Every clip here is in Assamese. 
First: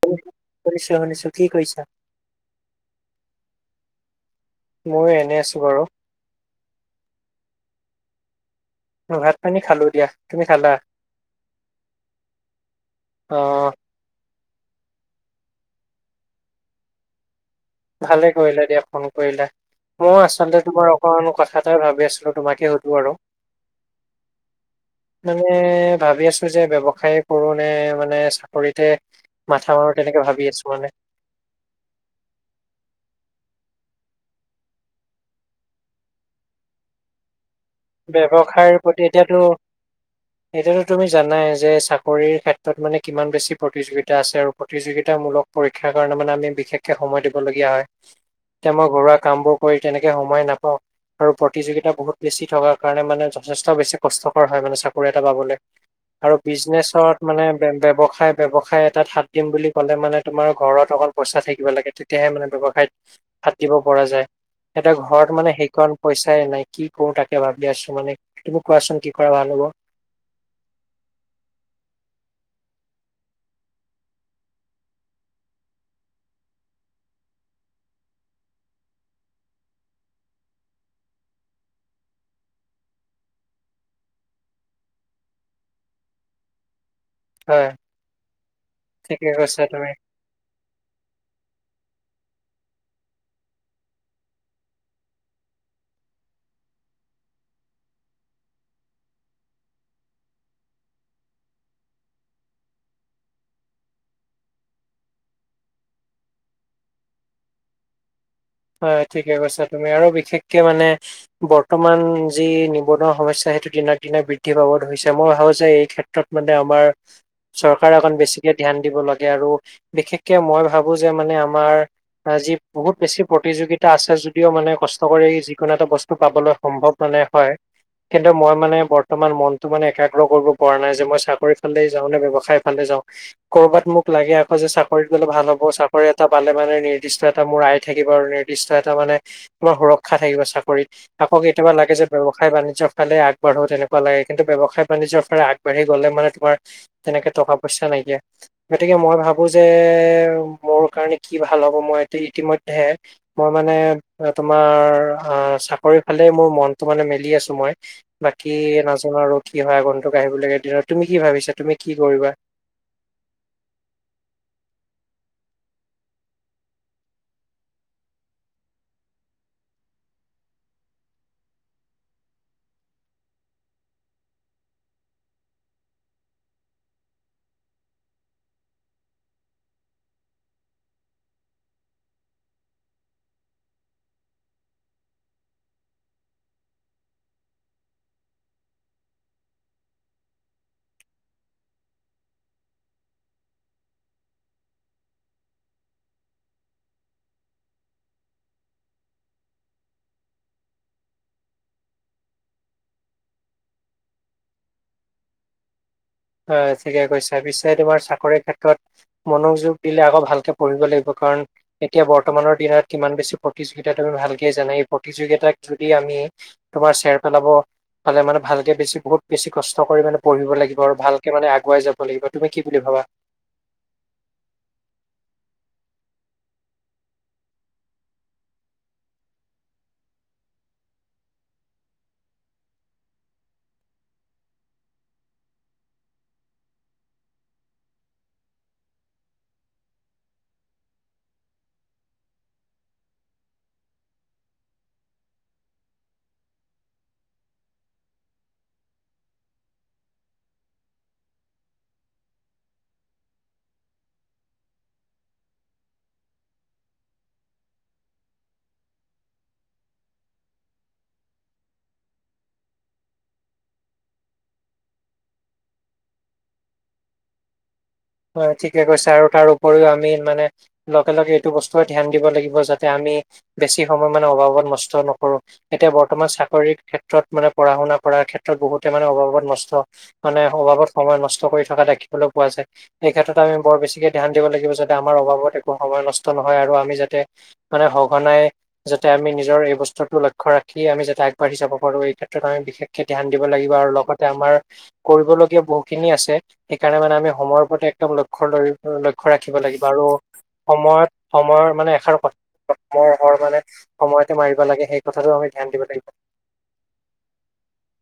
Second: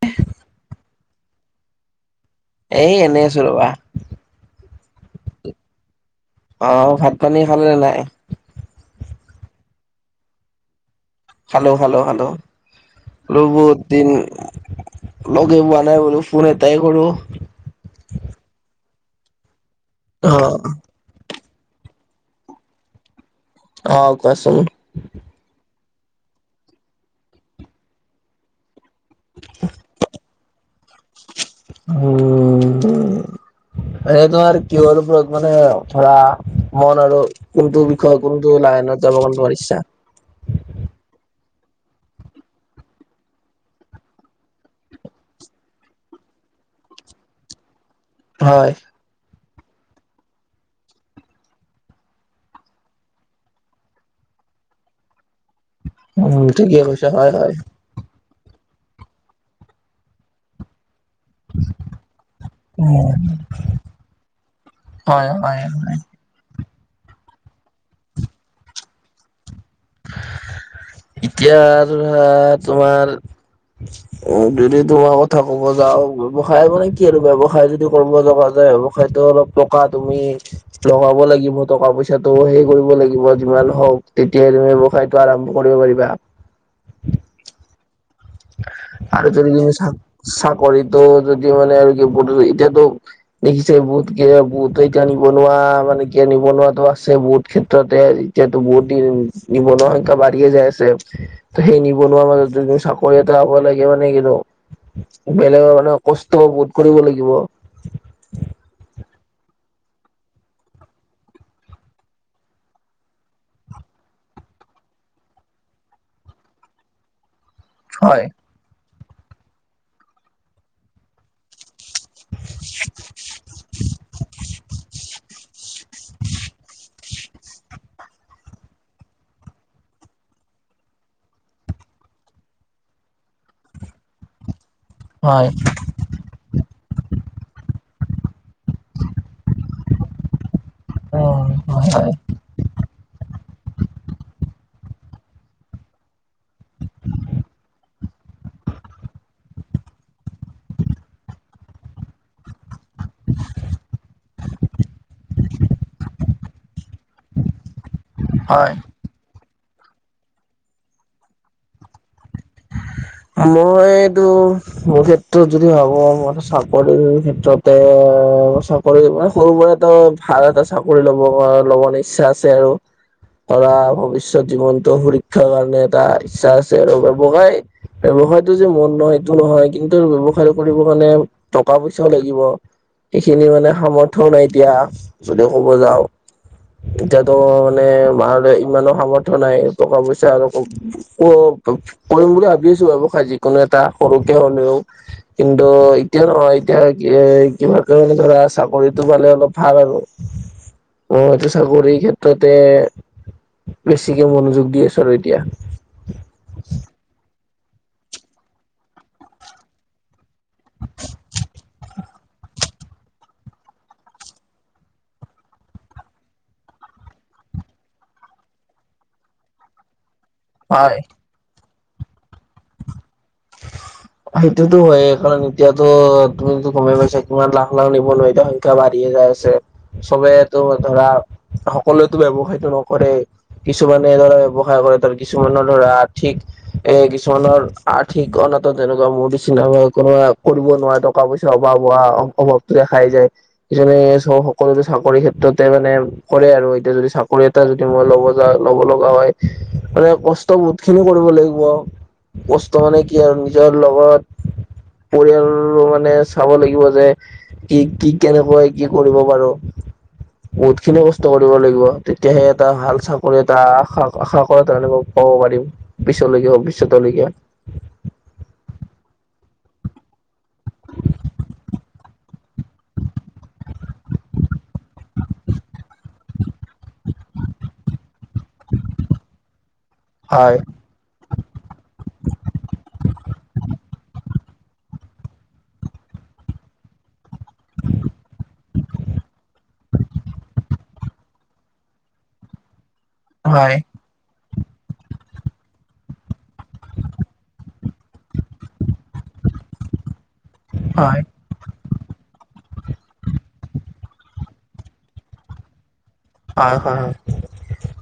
শুনি শুনিছো শুনিছো কি কৈছা? এই এনেই আছো ৰবা। ময়ো এনেই আছো বাৰু অ', ভাত পানী খালে নে নাই ভাত পানী খালো দিয়া তুমি খালা খালো খালো খালো অ' ৰবত দিন লগেই পোৱা নাই বোলো ফোন এটাই কৰোঁ ভালে কৰিলা দিয়া ফোন কৰিলা মই অ' আচলতে তোমাৰ মইনো কথা এটাই ভাবি আছিলো তোমাকে সুধো আৰু অ', কোৱাচোন মানে ভাবি আছো যে ব্যৱসায় কৰো নে মানে চাকৰিতে মাথা মাৰো তেনেকে ভাবি আছো মানে উম এ তোমাৰ কিহৰ ওপৰত মানে ধৰা মন আৰু কোনটো কোনটো ব্যৱসায়ৰ প্ৰতি লাইনত যাবৰ এতিয়াতো তোমাৰ ইচ্ছা এতিয়াতো তুমি জানাই যে চাকৰিৰ ক্ষেত্ৰত মানে কিমান বেছি প্ৰতিযোগিতা আছে আৰু প্ৰতিযোগিতামূলক পৰীক্ষাৰ কাৰণে মানে আমি বিশেষকে সময় দিবলগীয়া হয় হয়। এতিয়া মই ঘৰুৱা কামবোৰ কৰি তেনেকে সময় নাপাওঁ আৰু প্ৰতিযোগিতা বহুত বেছি থকা কাৰণে মানে যথেষ্ট বেছি কষ্টকৰ হয় মানে চাকৰি এটা পাবলে আৰু উম ঠিকে কৈছা বিজনেচত হয় মানে হয় ব্যৱসায় ব্যৱসায় তাত হাত দিম বুলি ক'লে মানে তোমাৰ ঘৰত অকল পইচা থাকিব লাগে তেতিয়াহে মানে ব্যৱসাইত উম হাত দিব পৰা যায় এতিয়া হয় ঘৰত মানে হয় সেইকন হয়। পইচ চাই নাই কি কৰো তাকে ভাবি আছো মানে তুমি কোৱাচোন কি কৰা ভাল হ'ব এতিয়াটো ধৰা তোমাৰ উম যদি তোমাৰ কথা ক'ব যাওঁ ব্যৱসায় মানে কি আৰু ব্যৱসায় যদি কৰিব যাব যায় ব্যৱসায়টো অলপ টকা তুমি লগাব লাগিব টকা পইচাটো হেই কৰিব লাগিব যিমান হওক তেতিয়া তুমি ব্যৱসায়টো আৰম্ভ কৰিব পাৰিবা হয় ঠিকে আৰু যদি কৈছা তুমি। চাক চাকৰিতো যদি মানে আৰু কি এতিয়াতো দেখিছেই বহুত কে বহুত এতিয়া নিবনুৱা মানে কি নিবনুৱো আছে বহুত ক্ষেত্ৰতে তে বহুত দিন নিবনুৱা সংখ্যা বাঢ়িয়ে যাই আছে ত সেই নিবনুৱা মাজতে যে চাক কৰি এটা হব লাগিব মানে কি নো বেলেগ নহলেও কষ্ট বহুত কৰিব লাগিব হয় ঠিকে কৈছা তুমি আৰু বিশেষকে মানে বৰ্তমান যি নিবনুৱা সমস্যা সেইটো দিনক দিনে বৃদ্ধি পাব ধৰিছে মই ভাবো যে এই ক্ষেত্ৰত মানে আমাৰ চৰকাৰে অকন হয় বেছিকে ধ্যান দিব লাগে আৰু বিশেষকে মই ভাবো যে মানে আমাৰ আজি বহুত বেছি প্ৰতিযোগিতা আছে যদিও মানে কষ্ট কৰি যিকোনো এটা বস্তু পাবলৈ সম্ভৱ মানে হয়। কিন্তু মই মানে বৰ্তমান মনটো মানে একাগ্ৰ কৰিব পৰা নাই যে মই চাকৰি ফালেই যাওঁ নে ব্যৱসায় ফালে যাওঁ। কৰ'বাত মোক লাগে আকৌ যে চাকৰিত গলে ভাল হয় হ'ব চাকৰি এটা পালে মানে নিৰ্দিষ্ট এটা মোৰ আই থাকিব আৰু নিৰ্দিষ্ট এটা মানে তোমাৰ সুৰক্ষা থাকিব চাকৰিত। অ আকৌ কেতিয়াবা হয় লাগে যে হয় ব্যৱসায় বাণিজ্য ফালে আগবাঢ়ো তেনেকুৱা লাগে কিন্তু ব্যৱসায় বাণিজৰ ফালে আগবাঢ়ি গ'লে মানে তোমাৰ তেনেকে টকা পইচা নাইকিয়া। গতিকে মই ভাবো যে মোৰ কাৰণে কি ভাল হ'ব মই এইটো ইতি ম্য ধ্যে মই মানে এ তোমাৰ আ', চাকৰি ফালেই মোৰ মনটো মানে মেলি আছো মই বাকি হয় নাজ ত আৰু কি হয় আগন্তুক আহিব লগা দিনত তুমি কি ভাবিছা তুমি কি কৰিবা মইটো মোৰ ক্ষেত্ৰত যদি ভাবো মই ত চাকৰি ক্ষেত্ৰতে সৰু পৰা সৰু পৰাতো ভাল এটা চাকৰি লব ল'ব ইচ্ছা আছে আৰু ধৰা ভৱিষ্যত জীৱনটো সুৰক্ষাৰ কাৰণে এটা ইচ্ছা আছে আৰু ব্যৱসাই। ব্যৱসায়টো যে মন নহয় সেইটো নহয় কিন্তু ব্যৱসায় কৰিবৰ কাৰণে টকা পইচাও লাগিব। সেইখিনি মানে সামৰ্থও নাই এতিয়া যদি কব যাওঁ। এতিয়াতো মানে মাৰে ইমানো সামৰ্থ নাই টকা পইচা আৰু ক কৰিম বুলি ভাবি আছো ব্যৱসায় যিকোনো এটা সৰুকে হলেও। কিন্তু এতিয়া নহয় এতিয়া কি এ কিবা কাৰে ধৰা চাকৰিটো পালে অলপ ভাল আৰু। অ', এটো চাকৰিৰ ক্ষেত্ৰতে বেছিকে মনোযোগ দি আছো আৰু এতিয়া। হয় ঠিকেই কৈছা। পিছে তোমাৰ চাকৰিৰ ক্ষেত্ৰত মনোযোগ দিলে আকৌ ভাল কে পঢ়িব লাগিব কাৰণ এতিয়া ব বৰ্তমানৰ দিনত কিমান বেছি প্ৰতিযোগিতা, তুমি ভালকে জানা এই প্ৰতিযোগিতাক যদি আমি তোমাৰ চেৰ পেলাব পালে মানে ভালকে বেছি বহুত বেছি কষ্ট কৰি মানে পঢ়িব লা গিব আৰু হয় ভালকে মানে আগুৱাই যাব লাগিব। তুমি কি বুলি ভাবা? [inaudible] সেইটোতো হয়েই কাৰণ এতিয়াতো তুমিতো গমে পাইছা কিমান লাখ লাখ নিবনুৱা এতিয়া বাঢ়িয়ে যাই আছে, চবেইতো ধৰা সকলোটো ব্যয়ৱসায়টো নকৰে। কিছুমানে এইদৰে ব্যৱসায় কৰে ধৰা কিছুমানৰ দৰে আৰ্থিক এ কিছুমানৰ আ ৰ্থিক অনত তেনেকুৱা মোৰ নিচিনা ধৰ কোনোবা কৰিব নোৱাৰে টকা পইচাৰ অভাৱ হোৱা অভাৱতোয়ে খাই যায়। যেনে চব সকলোতে চাকৰিৰ ক্ষেত্ৰতে মানে কৰে আৰু এতিয়া যদি চাকৰি এটা যদি মই লব যাওঁ লব লগা হয় মানে কষ্ট বহুত খিনি কৰিব লাগিব। কষ্ট মানে কি আৰু নিজৰ লগত পৰিয়ালৰো মানে চাব লাগিব যে কি কি কেনেকৈ কি কৰিব পাৰো। বহুত খিনি কষ্ট কৰিব লাগিব, তেতিয়াহে এটা ভাল চাকৰি এটা আশা আশা কৰা তেওলোকক কব পাৰিম পিছলৈকে ভৱিষ্যতৰ লৈকে। হয় ঠিকে কৈছে। আৰু তাৰ উপৰিও আমি মানে লগে লগে এইটো বস্তুৱে ধ্যান দিব লাগিব যাতে আমি বেছি সময় মানে অভাৱত নষ্ট নকৰো। এতিয়া বৰ্তমান চাকৰিৰ ক্ষেত্ৰত মানে পঢ়া শুনা কৰাৰ ক্ষেত্ৰত বহুতে মানে অভাৱত নষ্ট মানে হয় অভাৱত সময় নষ্ট কৰি থকা দেখিবলৈ পোৱা যায়। এই ক্ষেত্ৰত আমি বৰ বেছিকে ধ্যান দিব লাগিব যাতে আমাৰ অভাৱত একো সময় নষ্ট নহয় আৰু আমি যাতে মানে সঘনাই যাতে আমি নিজৰ এই বস্তটো লক্ষ্য ৰাখি আমি যাতে আগবাঢ়ি যাব পাৰো এই ক্ষেত্ৰত আমি বিশেষ ধ্যান দিব লাগিব হয় আৰু লগতে আমাৰ কৰিবলগীয়া বহুতখিনি আছে, সেইকাৰণে মানে আমি সময় একদম লক্ষ্য লক্ষ্য ৰাখিব লাগিব আৰু হয় সময়ত হয় সময়ৰ মানে এষাৰ ক থা সময়ৰ শৰ মানে সময়ত মাৰিব লাগে, সেই কথাটোও আমি ধ্যান দিব লাগিব। হয় হয়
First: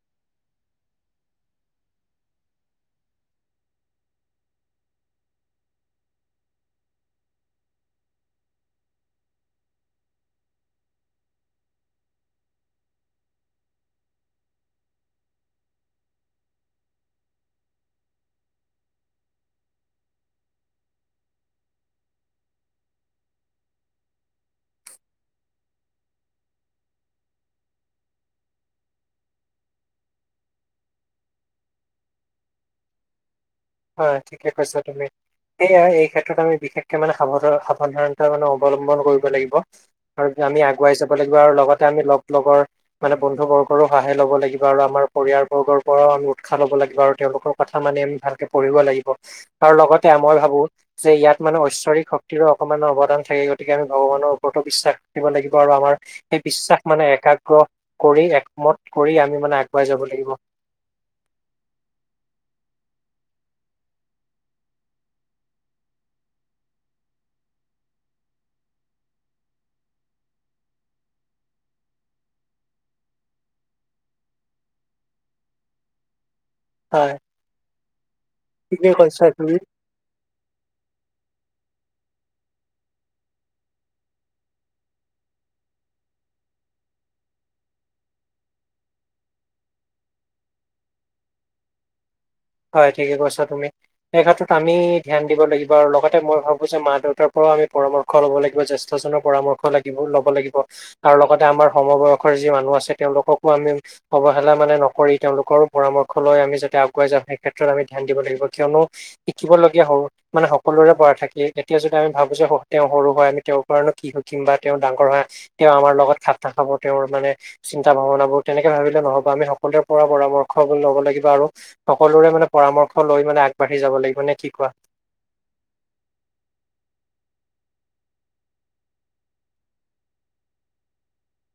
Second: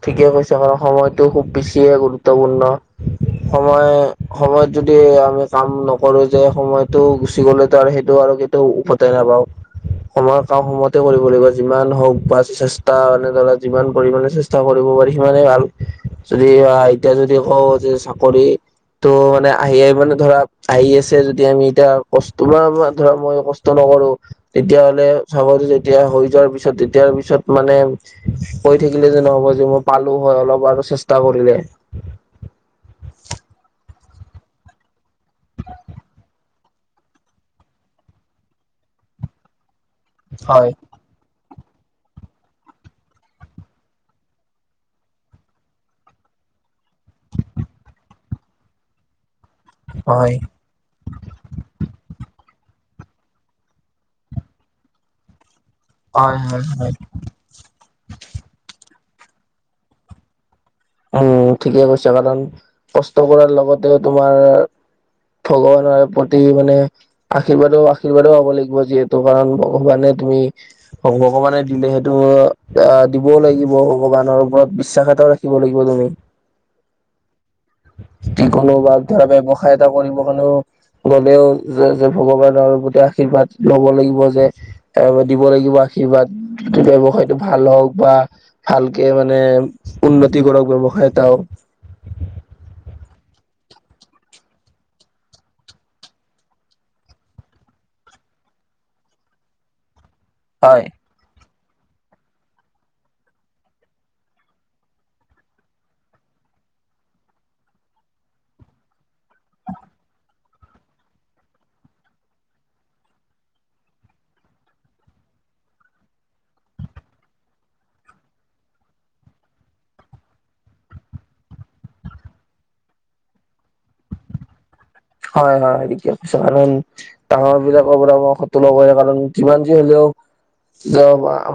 ঠিকে কৈছা বাৰু, সময়টো খুব বেছিয়ে গুৰুত্বপূৰ্ণ। সময় সময়ত যদি আমি কাম নকৰো যে সময়টো গুচি গ'লেতো আৰু সেইটো আৰু কে তিয়াও উভতাই নাপাও, সময়ৰ কাম সময়তে কৰিব লাগিব যিমান হওক বা চে ষ্টা মানে ধৰা যিমান পৰিমাণে চেষ্টা কৰিব পাৰি সিমানেই ভাল। যদি এতিয়া যদি কওঁ যে চাকৰি ত' মানে আহি আহ মানে ধৰা আহি আছে যদি আমি এতিয়া কষ্ট তোমাৰ ধৰা মই ক ষ্ট নকৰো তেতিয়াহ'লে চাব যে যেতিয়া হৈ যোৱাৰ পিছত তেতিয়াৰ পিছত মানে কৈ থাকিলে যে ন'হব যে মই পালো হয় অলপ আৰু চেষ্টা কৰিলে। হয়, ঠিকে কৈছা তুমি। সেয়াই এই ক্ষেত্ৰত আমি বিশেষকে মানে সাৱান সাৱধানতা মানে অৱলম্বন কৰিব লাগিব। আৰু আমি হয় আগুৱাই যাব লাগিব আৰু লগতে আমি লগ লগৰ মানে বন্ধু বৰ্গৰো সহায় ল'ব লাগিব আৰু আমাৰ পৰিয়াল বৰ্গৰ পৰাও উৎসাহ ল'ব লাগিব আৰু তেওঁলোকৰ কথা মানি আমি ভালকে পঢ়িব লাগিব, আৰু লগতে হয় হয় মই ভাবো যে ইয়াত মানে ঐশ্বৰিক শক্তিৰো অকণমান অৱদান থাকে গতিকে আমি ভগৱানৰ ওপৰতো বিশ্বাস দিব লাগিব আৰু আমাৰ সেই হয় বিশ্বাস হয় মানে একাগ্ৰ কৰি একমত কৰি আমি মানে আগুৱাই যাব লাগিব। উম ঠিকে কৈছা, কাৰণ কষ্ট কৰাৰ লগতেও তোমাৰ ভগৱানৰ প্ৰতি মানে আশীৰ্বাদও আশীৰ্বাদও হ'ব লাগিব যিহেতু কাৰণ ভগৱানে তুমি ভগৱানে দিলে সেইটো আহ দিবও লাগিব ভগৱানৰ ওপৰত বিশ্বাস এটাও ৰা দিব লাগিব তুমি। হয়। যিকোনো ঠিকেই বাব কৈছা ধৰা তুমি ব্যৱসায়ত। কৰিব কাৰণেও গলেও যে যে ভগৱানৰ প্ৰতি আশীৰ্বাদ ল'ব লাগিব যে। ত দিব লাগিব আশীৰ্বাদ ব্যৱসায়টো ভাল হওক বা। ভালকে মানে উন্নতি কৰক ব্যৱসায় এটাও। হয় ঠিকে কৈছা তুমি। সেই ক্ষেত্ৰত আমি ধ্যান দিব লাগিব আৰু লগতে মই ভাবো যে মা দেউতাৰ পৰাও আমি পৰামৰ্শ সেৱা লব লাগিব জেষ্ঠজনৰ পৰামৰ্শ লাগিব লব লাগিব। হয় আৰু লগতে আমাৰ সমবয়সৰ যি মানুহ আছে তেওঁলোককো আমি। অৱহেলা মানে নকৰি তেওঁলোকৰো পৰামৰ্শ লৈ আমি যাতে আগুৱাই যামওঁ। ক্ষেত্ৰত আমি ধ্যান দিব লাগিব কিয়নো শিকিবলগীয়া সৰু মানে সকলোৰে পৰা থাকি এতিয়া যদি আমি ভাবো যে তেওঁ সৰু হয় আমি তেওঁৰ পৰাণো কি সিকিম বা তেওঁ ডাঙৰ হয়। তেওঁ আমাৰ লগত খাত নাখাব তেওঁৰ মানে। চিন্তা ভাৱনাবোৰ তেনেকে ভাবিলে নহব আমি সকলোৰে পৰা পৰামৰ্শ লব লাগিব আৰু সকলোৰে মানে পৰামৰ্শ লৈ আগবাঢ়ি যাব লাগিব নে কি কোৱা? হয় হয় ঠিকেই কৈছা কাৰণ। ডাঙৰ বিলাকৰ পৰামৰ্শ টো ল'ব লাগিব কাৰণ যিমান যি হলেও।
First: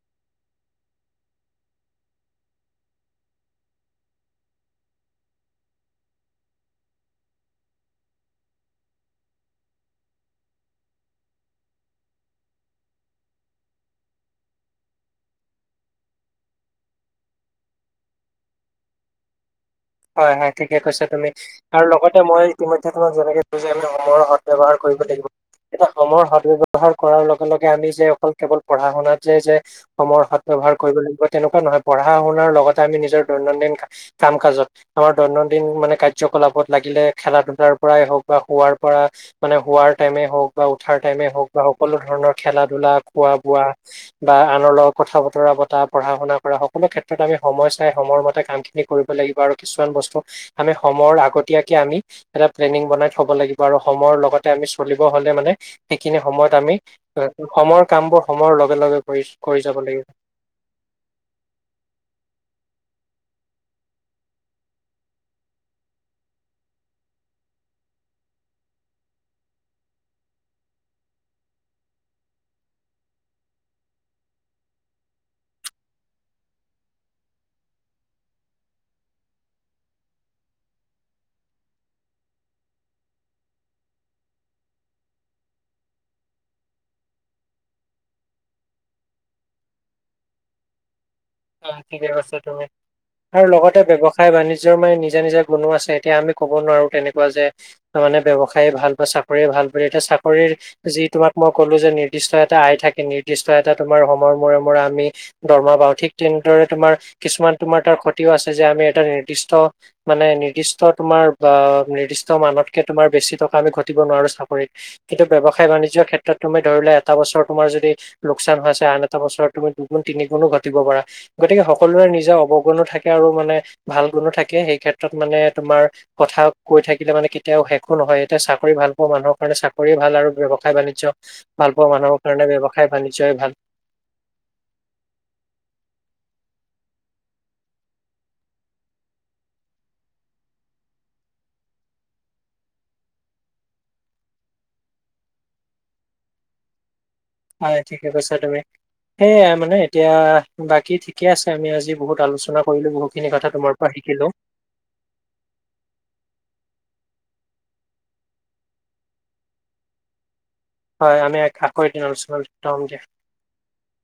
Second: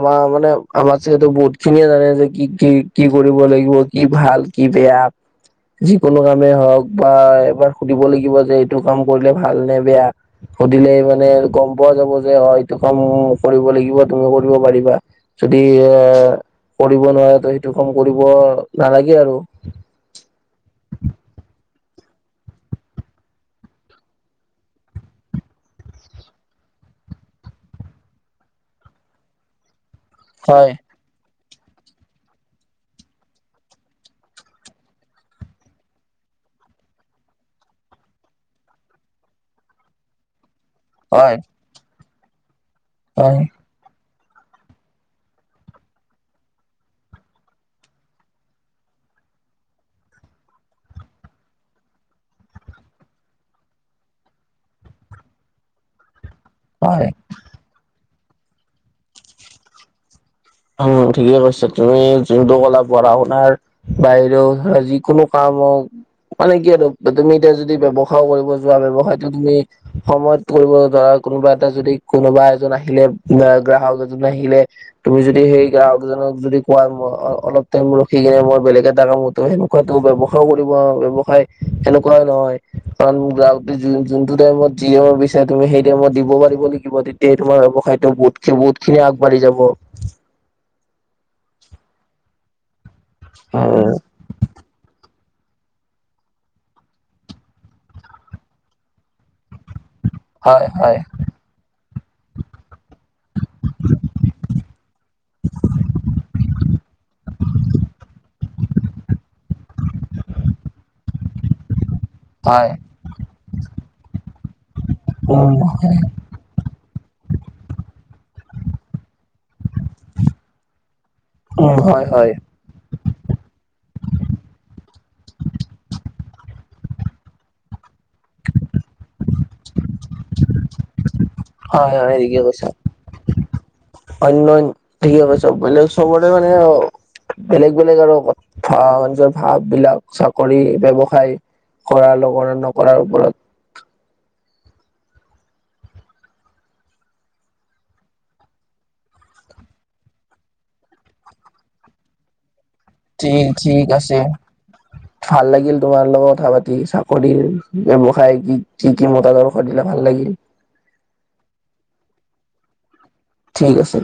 আমাৰ মানে আমাৰ যিহেতু বহুত খিনিয়ে জানে যে কি কি কি কৰিব লাগিব। কি ভাল কি বেয়া যিকোনো কামেই হওঁক বা এবাৰ সুধিব লাগিব যে এইটো কাম কৰিলে ভাল নে বেয়া। সুধিলে মানে গম পোৱা যাব যে হয় এইটো কাম কৰিব লাগিব তুমিও কৰিব পাৰিবা। যদি এ কৰিব নোৱাৰে তো সেইটো কাম কৰিব নালাগে আৰু। হয় হয় ঠিকে কৈছা তুমি। আৰু লগতে মই ইতিমধ্যে তোমাক যেনেকে কৈছো যে সময়ৰ সদ ব্যৱহাৰ কৰিব লাগিব। এটা সমৰ সদব্যৱহাৰ কৰাৰ লগে লগে আমি যে অকল কেৱল পঢ়া শুনাত যে যে কৰ হয় সৎব্যৱহাৰ কৰিব লাগিব তেনেকুৱা নহয় পঢ়া শুনাৰ লগতে আমি নিজৰ দৈনন্দিন কাম কাজত আমাৰ দৈনন্দিন মানে কাৰ্যকলাপত লাগিলে খেলা ধলাৰ পৰাই হওক বা শোৱাৰ পৰা। মানে হোৱাৰ টাইমে হওক বা উঠাৰ টাইমে হয় হওক বা সকলো ধৰণৰ খেলা ধূলা খোৱা হয় বোৱা। বা আনৰ লগত কথা বতৰা পতা পঢ়া শুনা কৰা সকলো ক্ষেত্ৰত আমি সময় চাই সময়ৰ মতে কামখিনি কৰিব লাগিব আৰু কিছুমান বস্তু আমি সময়ৰ আগতীয়াকে আমি এটা প্লেনিং বনাই থব লাগিব আৰু সময়ৰ লগতে আমি চলিব হলে মানে। সেইখিনি সময়ত আমি হয় সমৰ কাম বোৰ সময়ৰ লগে লগে কৰি কৰি যাব লাগিব। উ ঠিকে কৈছে তুমি যোনটো কলা পঢ়া শুনাৰ। বাহিৰও ধ যিকোনো কাম হওক। মানে কি আৰু তুমি এতিয়া যদি ব্যৱসায় কৰিব যোৱা ব্যৱসায়টো তুমি সময়ত কৰিব ধৰা কোনোবা এটা যদি কোনোবা এজন আহিলে বা গ্ৰাহক এজন আহিলে। তুমি যদি সেই গ্ৰাহকজনক যদি কোৱা মই অলপ টাইম ৰখি কিনে মই বেলেগ এটা কামতো সে টো ব্যয়ৱসায়ও কৰিব ব্যয়ৱসায় সেনেকুৱাই নহয় কাৰণ যোনটো টাইমত যি হব বিচাৰে তুমি সেই টাইমত দিব পাৰিব লাগিব তেতিয়া তোমাৰ ব্যৱসায়টো বহুত বহুতখিনি আগবাঢ়ি যাব। অ ঠিকে কৈছা তুমি আৰু লগতে ব্যৱসায় ব্যবসায় বানিজ্যত মানে নিজা নিজা গুণো আছে এতিয়া আমি ক'ব নোৱাৰো তেনেকুৱা যে। তাৰ মানে ব্যবসায় ভাল বা চাকৰিয়ে ভাল পায় এতিয়া চাকৰিৰ হয় হয় যি তোমাৰ মই ক'লো যে নিৰ্দিষ্ট এটা আই থাকে নিৰ্দিষ্ট এটা তোমাৰ সয়মৰ মূৰে মূৰে আমি দৰমা পাও ঠিক। তেনেদৰে তোমাৰ কিছুমান তোমাৰ তাৰ ক্ষতিও আছে যে আমি এটা নিৰ্দিষ্ট মানে নিৰ্দিষ্ট তোমাৰ বা নিৰ্দিষ্ট হয় মানতকে তোমাৰ বেছি টকা আমি ঘটিব নোৱাৰো চাকৰিত কিন্তু উম ব্যৱসায় বাণিজ্যৰ ক্ষেত্ৰত তুমি ধৰি লোৱা এটা বছৰ তোমাৰ যদি লোকচান হৈ আছে আন এটা বছৰত তুমি দুগু তিনি গোণো ঘটিব পাৰা গতিকে হয় সকলোৰে হয় নিজৰ অ গুণো থাকে আৰু মানে ভাল গুণো থাকে সেই ক্ষেত্ৰত মানে তোমাৰ কথা কৈ থাকিলে মানে এয়া শেষ নহয় এতিয়া চাকৰি ভাল পোৱা মানুহৰ কাৰণে চাকৰি ভাল আৰু ব্যৱসায় বাণিজ্য ভাল হয় পোৱা হয় মানুহৰ ঠিকে কাৰণে কৈছা ব্যৱসায় বাণিজ্য ভাল অন্য ঠিক আ চব মে সবৰে মানে বেলেগ বেলেগ আৰু ভজৰ ভাব বিলাক চাকৰি ব্যৱসায় কৰা লগৰা নকৰাৰ ওপৰত হয় ঠিকে কৈছা তুমি সেইয়াই মানে এতিয়া বাকী ঠিকে আছে আমি আজি বহুত আলোচনা কৰিলো বহুত ঠিক ঠিক আছে ভাল লাগিল তোমাৰ লগত কথা পাতি চাকৰিৰ ব্যৱসায় কি কি কি মতাদৰ্শ দিলে ভাল লাগিল হয় আমি এক আকৰ দিন আলোচনা কৰিম দিয়া ঠিক আছে